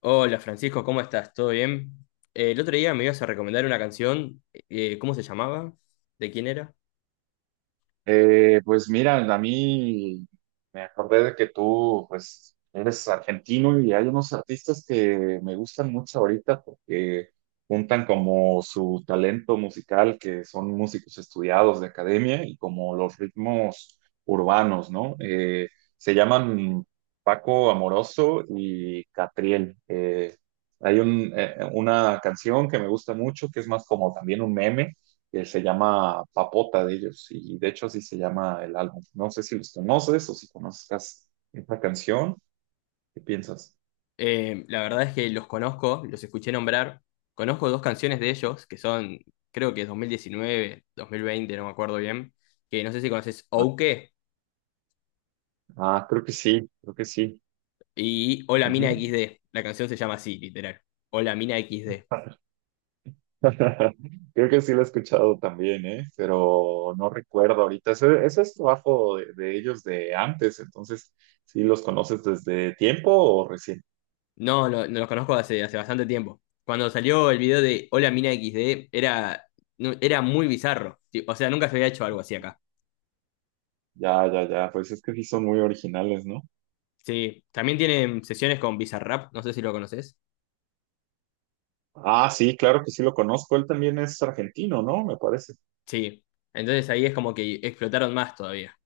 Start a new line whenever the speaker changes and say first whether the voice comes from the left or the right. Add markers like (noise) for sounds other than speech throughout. left: Hola Francisco, ¿cómo estás? ¿Todo bien? El otro día me ibas a recomendar una canción, ¿cómo se llamaba? ¿De quién era?
right: Pues mira, a mí me acordé de que tú, pues, eres argentino y hay unos artistas que me gustan mucho ahorita porque juntan como su talento musical, que son músicos estudiados de academia, y como los ritmos urbanos, ¿no? Se llaman Paco Amoroso y Catriel. Hay una canción que me gusta mucho, que es más como también un meme que se llama Papota de ellos, y de hecho así se llama el álbum. No sé si los conoces o si conozcas esta canción. ¿Qué piensas?
left: La verdad es que los conozco, los escuché nombrar. Conozco dos canciones de ellos, que son, creo que es 2019, 2020, no me acuerdo bien, que no sé si conoces
right: Ah,
left: Ouke
right: ah, creo que sí, creo que sí.
left: y Hola Mina
right: Ujú.
left: XD. La canción se llama así, literal. Hola Mina XD.
right: (laughs) Creo que sí lo he escuchado también, ¿eh? Pero no recuerdo ahorita. Ese es trabajo de ellos de antes, entonces, ¿sí los conoces desde tiempo o recién?
left: No, no, no los conozco hace, bastante tiempo. Cuando salió el video de Hola Mina XD, era, era muy bizarro. Sí, o sea, nunca se había hecho algo así acá.
right: Ya, ya, ya, pues es que sí son muy originales, ¿no?
left: Sí, también tienen sesiones con Bizarrap, no sé si lo conoces.
right: Ah, sí, claro que sí lo conozco. Él también es argentino, ¿no? Me parece.
left: Sí, entonces ahí es como que explotaron más todavía.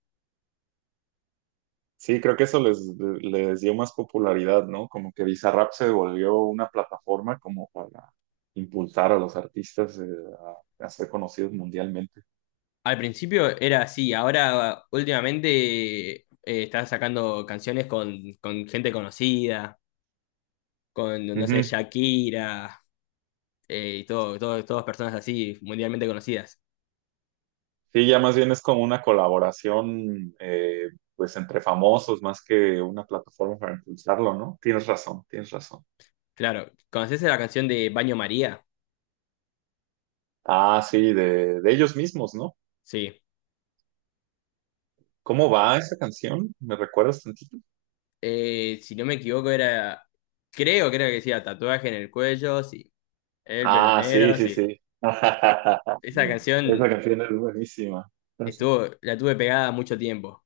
right: Sí, creo que eso les dio más popularidad, ¿no? Como que Bizarrap se volvió una plataforma como para impulsar a los artistas, a ser conocidos mundialmente.
left: Al principio era así, ahora últimamente está sacando canciones con gente conocida, con, no sé,
right: Ujú.
left: Shakira, y todas personas así, mundialmente conocidas.
right: Sí, ya más bien es como una colaboración, pues entre famosos más que una plataforma para impulsarlo, ¿no? Tienes razón, tienes razón.
left: Claro, ¿conoces la canción de Baño María?
right: Ah, sí, de ellos mismos, ¿no?
left: Sí.
right: ¿Cómo va esa canción? ¿Me recuerdas tantito?
left: Si no me equivoco era, creo que decía tatuaje en el cuello, sí. El pelo
right: Ah, sí,
left: negro,
right: sí,
left: sí.
right: sí.
left: Esa
right: (laughs) Esa
left: canción
right: canción es buenísima.
left: estuvo, la tuve pegada mucho tiempo.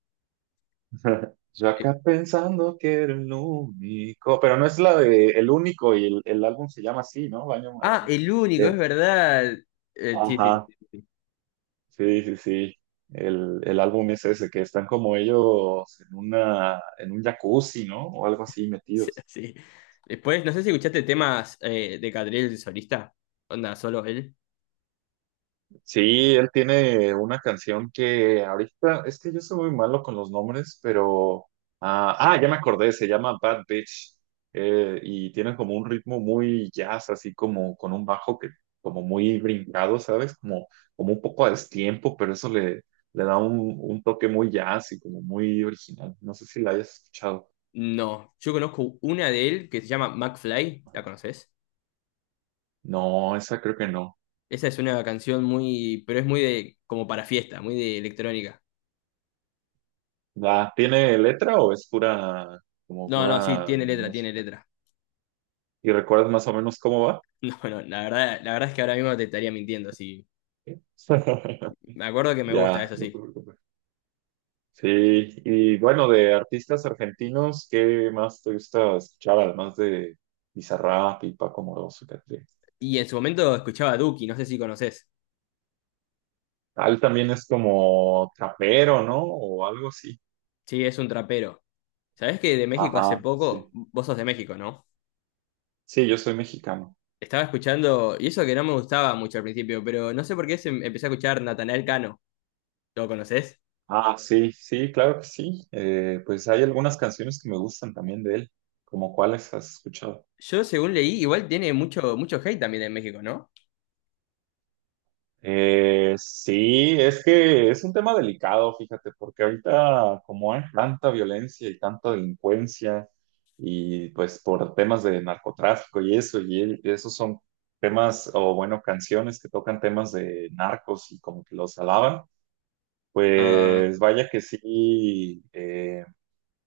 right: (laughs) Yo
left: Eh,
right: acá pensando que era el único, pero no es la de El Único, y el álbum se llama así, ¿no? Baño
left: ah,
right: Madre.
left: el único,
right: Eh,
left: es verdad. Sí, sí, sí,
right: Ajá,
left: sí, sí.
right: sí, sí, sí. El álbum es ese, que están como ellos en un jacuzzi, ¿no? O algo así
left: (laughs)
right: metidos.
left: Sí. Después, no sé si escuchaste temas de Catriel el solista. Onda, solo él.
right: Sí, él tiene una canción que ahorita, es que yo soy muy malo con los nombres, pero... Ah, ah, ya me acordé, se llama Bad Bitch. Y tiene como un ritmo muy jazz, así como con un bajo que como muy brincado, ¿sabes? Como un poco a destiempo, pero eso le da un toque muy jazz y como muy original. No sé si la hayas escuchado.
left: No, yo conozco una de él que se llama McFly, ¿la conoces?
right: No, esa creo que no.
left: Esa es una canción muy, pero es muy de, como para fiesta, muy de electrónica.
right: ¿La tiene letra o es pura, como
left: No, no, sí,
right: pura
left: tiene letra, tiene
right: música?
left: letra. (laughs)
right: ¿Y recuerdas más o menos cómo va?
left: No, no, la verdad, es que ahora mismo te estaría mintiendo, sí.
right: (laughs)
left: Me acuerdo que me gusta,
right: Ya,
left: eso
right: no te
left: sí.
right: preocupes. Sí, y bueno, de artistas argentinos, ¿qué más te gusta escuchar? Además de Bizarrap y Paco Moroso,
left: Y en su momento escuchaba a Duki, no sé si conoces.
right: Ah, también es como trapero, ¿no? O algo así.
left: Sí, es un trapero. ¿Sabés que de México hace
right: Ajá,
left: poco?
right: sí.
left: Vos sos de México, ¿no?
right: Sí, yo soy mexicano.
left: Estaba escuchando, y eso que no me gustaba mucho al principio, pero no sé por qué empecé a escuchar Natanael Cano. ¿Lo conocés?
right: Ah, sí, sí, claro que sí. Pues hay algunas canciones que me gustan también de él. ¿Como cuáles has escuchado?
left: Yo, según leí, igual tiene mucho, mucho hate también en México, ¿no?
right: Sí, es que es un tema delicado, fíjate, porque ahorita como hay tanta violencia y tanta delincuencia y pues por temas de narcotráfico y eso, y esos son temas, o bueno, canciones que tocan temas de narcos y como que los alaban,
left: Ah,
right: pues vaya que sí.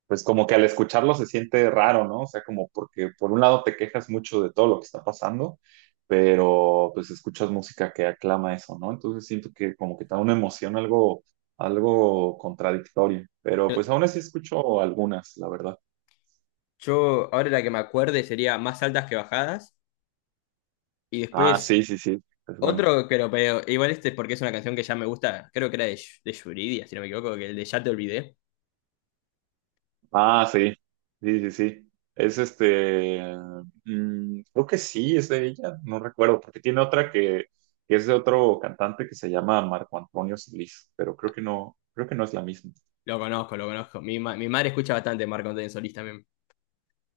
right: Pues como que al escucharlo se siente raro, ¿no? O sea, como porque por un lado te quejas mucho de todo lo que está pasando, pero pues escuchas música que aclama eso, ¿no? Entonces siento que como que te da una emoción algo contradictorio, pero pues aún así escucho algunas, la verdad.
left: yo, ahora la que me acuerde sería Más altas que bajadas. Y
right: Ah,
left: después,
right: sí, sí, sí, es bueno.
left: otro que lo veo, igual este es porque es una canción que ya me gusta, creo que era de, de Yuridia, si no me equivoco, que el de Ya te olvidé.
right: Ah, sí, sí, sí, sí. Es este, creo que sí, es de ella, no recuerdo, porque tiene otra que es de otro cantante que se llama Marco Antonio Solís, pero creo que no es la misma.
left: Lo conozco, lo conozco. Mi madre escucha bastante Marco Antonio Solís también.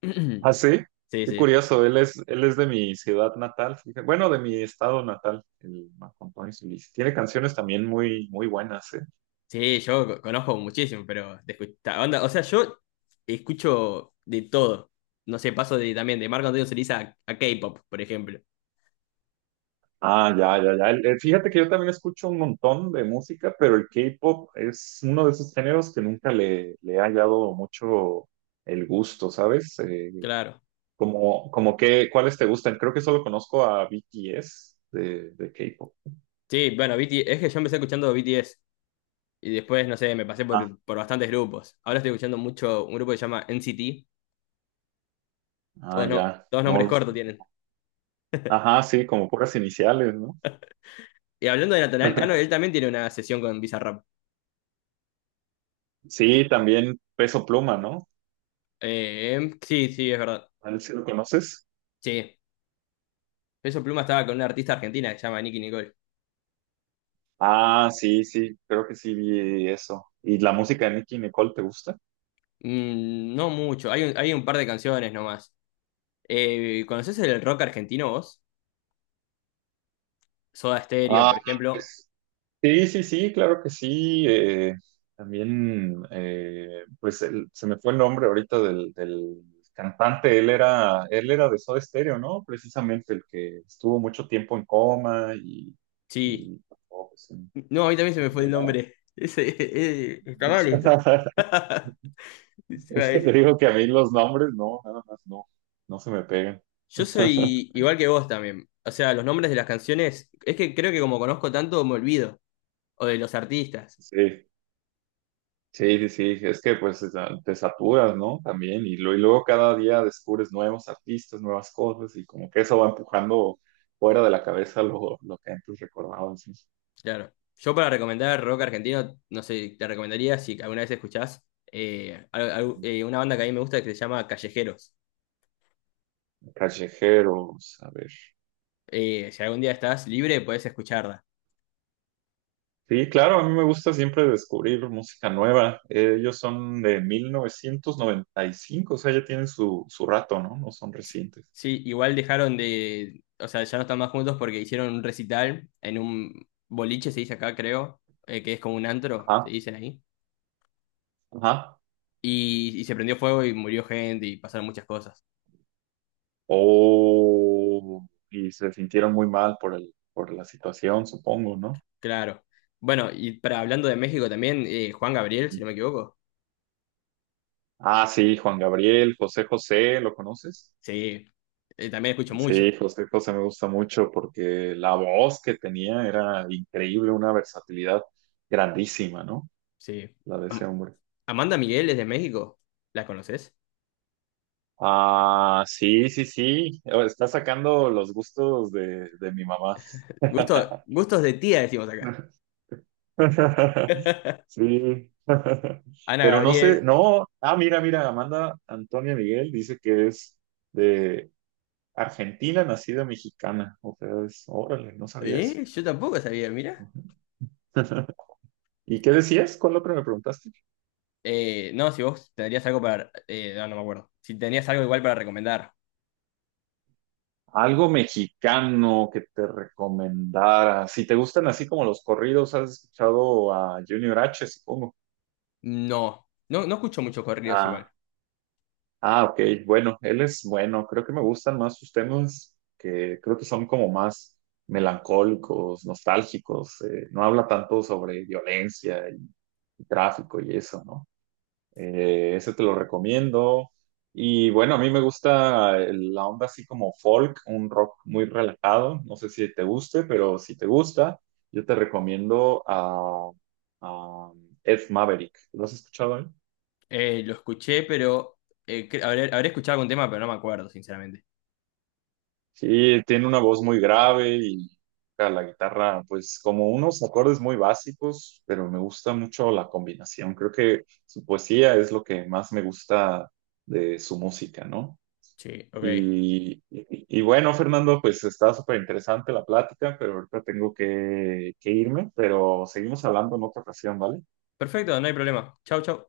left: (clears throat)
right: Ah, sí,
left: Sí,
right: qué
left: sí.
right: curioso, él es de mi ciudad natal, fíjate. Bueno, de mi estado natal, el Marco Antonio Solís. Tiene canciones también muy, muy buenas, ¿eh?
left: Sí, yo conozco muchísimo, pero de onda, o sea, yo escucho de todo. No sé, paso de también de Marco Antonio Solís a, K-pop, por ejemplo.
right: Ah, ya, ya, ya. Fíjate que yo también escucho un montón de música, pero el K-pop es uno de esos géneros que nunca le he hallado mucho el gusto, ¿sabes?
left: Claro.
right: Como que, ¿cuáles te gustan? Creo que solo conozco a BTS de K-pop.
left: Sí, bueno, BT es que yo empecé escuchando BTS y después, no sé, me pasé
right: Ah,
left: por, bastantes grupos. Ahora estoy escuchando mucho un grupo que se llama NCT.
right: ah,
left: Todos, no,
right: ya.
left: todos
right: No
left: nombres
right: los.
left: cortos tienen.
right: Ajá, sí, como puras iniciales, ¿no?
left: Y hablando de Natanael Cano, él
right: (laughs)
left: también tiene una sesión con Bizarrap.
right: Sí, también Peso Pluma, ¿no?
left: Sí, sí, es verdad.
right: A ver si lo conoces.
left: Sí. Peso Pluma estaba con una artista argentina que se llama Nicki Nicole.
right: Ah, sí, sí, creo que sí vi eso. ¿Y la música de Nicki Nicole te gusta?
left: No mucho, hay un par de canciones nomás. ¿Conocés el rock argentino vos? Soda Stereo,
right: Ah,
left: por ejemplo.
right: pues, sí, sí, sí, claro que sí. También, pues se me fue el nombre ahorita del cantante. Él era de Soda Stereo, ¿no? Precisamente el que estuvo mucho tiempo en coma y,
left: Sí.
right: y oh, pues,
left: No, a mí también se me
right: ¿cómo se
left: fue el
right: llamaba?
left: nombre. (laughs) Ese, está mal esto.
right: (laughs)
left: (laughs) Se me va a
right: Es que te
left: decir.
right: digo que a mí los nombres, no, nada más no se me pegan.
left: Yo soy
right: (laughs)
left: igual que vos también. O sea, los nombres de las canciones, es que creo que como conozco tanto, me olvido. O de los artistas.
right: Sí. Sí, sí, sí, es que pues te saturas, ¿no? También, y, y luego cada día descubres nuevos artistas, nuevas cosas, y como que eso va empujando fuera de la cabeza lo que antes recordabas, ¿no?
left: Claro. Yo para recomendar rock argentino, no sé, te recomendaría si alguna vez escuchás una banda que a mí me gusta que se llama Callejeros.
right: Callejeros, a ver.
left: Si algún día estás libre, podés escucharla.
right: Sí, claro, a mí me gusta siempre descubrir música nueva. Ellos son de 1995, o sea, ya tienen su, su rato, ¿no? No son recientes.
left: Sí, igual dejaron de, o sea, ya no están más juntos porque hicieron un recital en un boliche, se dice acá, creo, que es como un antro, se
right: Ajá,
left: dicen ahí.
right: ajá.
left: Y se prendió fuego y murió gente y pasaron muchas cosas.
right: Oh, y se sintieron muy mal por la situación, supongo, ¿no?
left: Claro. Bueno, y para hablando de México también, Juan Gabriel, si no me equivoco.
right: Ah, sí, Juan Gabriel, José José, ¿lo conoces?
left: Sí, también escucho
right: Sí,
left: mucho.
right: José José me gusta mucho porque la voz que tenía era increíble, una versatilidad grandísima, ¿no?
left: Sí.
right: La de ese
left: Am-
right: hombre.
left: Amanda Miguel es de México. ¿La conoces?
right: Ah, sí, sí, sí. Oh, está sacando los gustos de mi mamá.
left: Gusto, gustos de tía, decimos acá.
right: (laughs) Sí, (laughs)
left: Ana
right: pero no sé,
left: Gabriel.
right: no, ah, mira, mira, Amanda Antonia Miguel dice que es de Argentina, nacida mexicana, o sea, es, órale, no sabía eso.
left: ¿Eh? Yo tampoco sabía, mira.
right: (laughs) ¿Y qué decías? ¿Cuál otro me preguntaste?
left: No, si vos tendrías algo para, no, no me acuerdo. Si tenías algo igual para recomendar.
right: Algo mexicano que te recomendara. Si te gustan así como los corridos, has escuchado a Junior H, supongo.
left: No, no, no escucho muchos corridos
right: Ah,
left: igual.
right: ah, ok. Bueno, él es bueno. Creo que me gustan más sus temas que creo que son como más melancólicos, nostálgicos. No habla tanto sobre violencia y tráfico y eso, ¿no? Ese te lo recomiendo. Y bueno, a mí me gusta la onda así como folk, un rock muy relajado. No sé si te guste, pero si te gusta, yo te recomiendo a Ed Maverick. ¿Lo has escuchado él?
left: Lo escuché, pero habré, escuchado algún tema, pero no me acuerdo, sinceramente.
right: Sí, tiene una voz muy grave y toca la guitarra, pues como unos acordes muy básicos, pero me gusta mucho la combinación. Creo que su poesía es lo que más me gusta de su música, ¿no?
left: Sí, ok.
right: Y bueno, Fernando, pues está súper interesante la plática, pero ahorita tengo que irme, pero seguimos hablando en otra ocasión, ¿vale?
left: Perfecto, no hay problema. Chau, chau.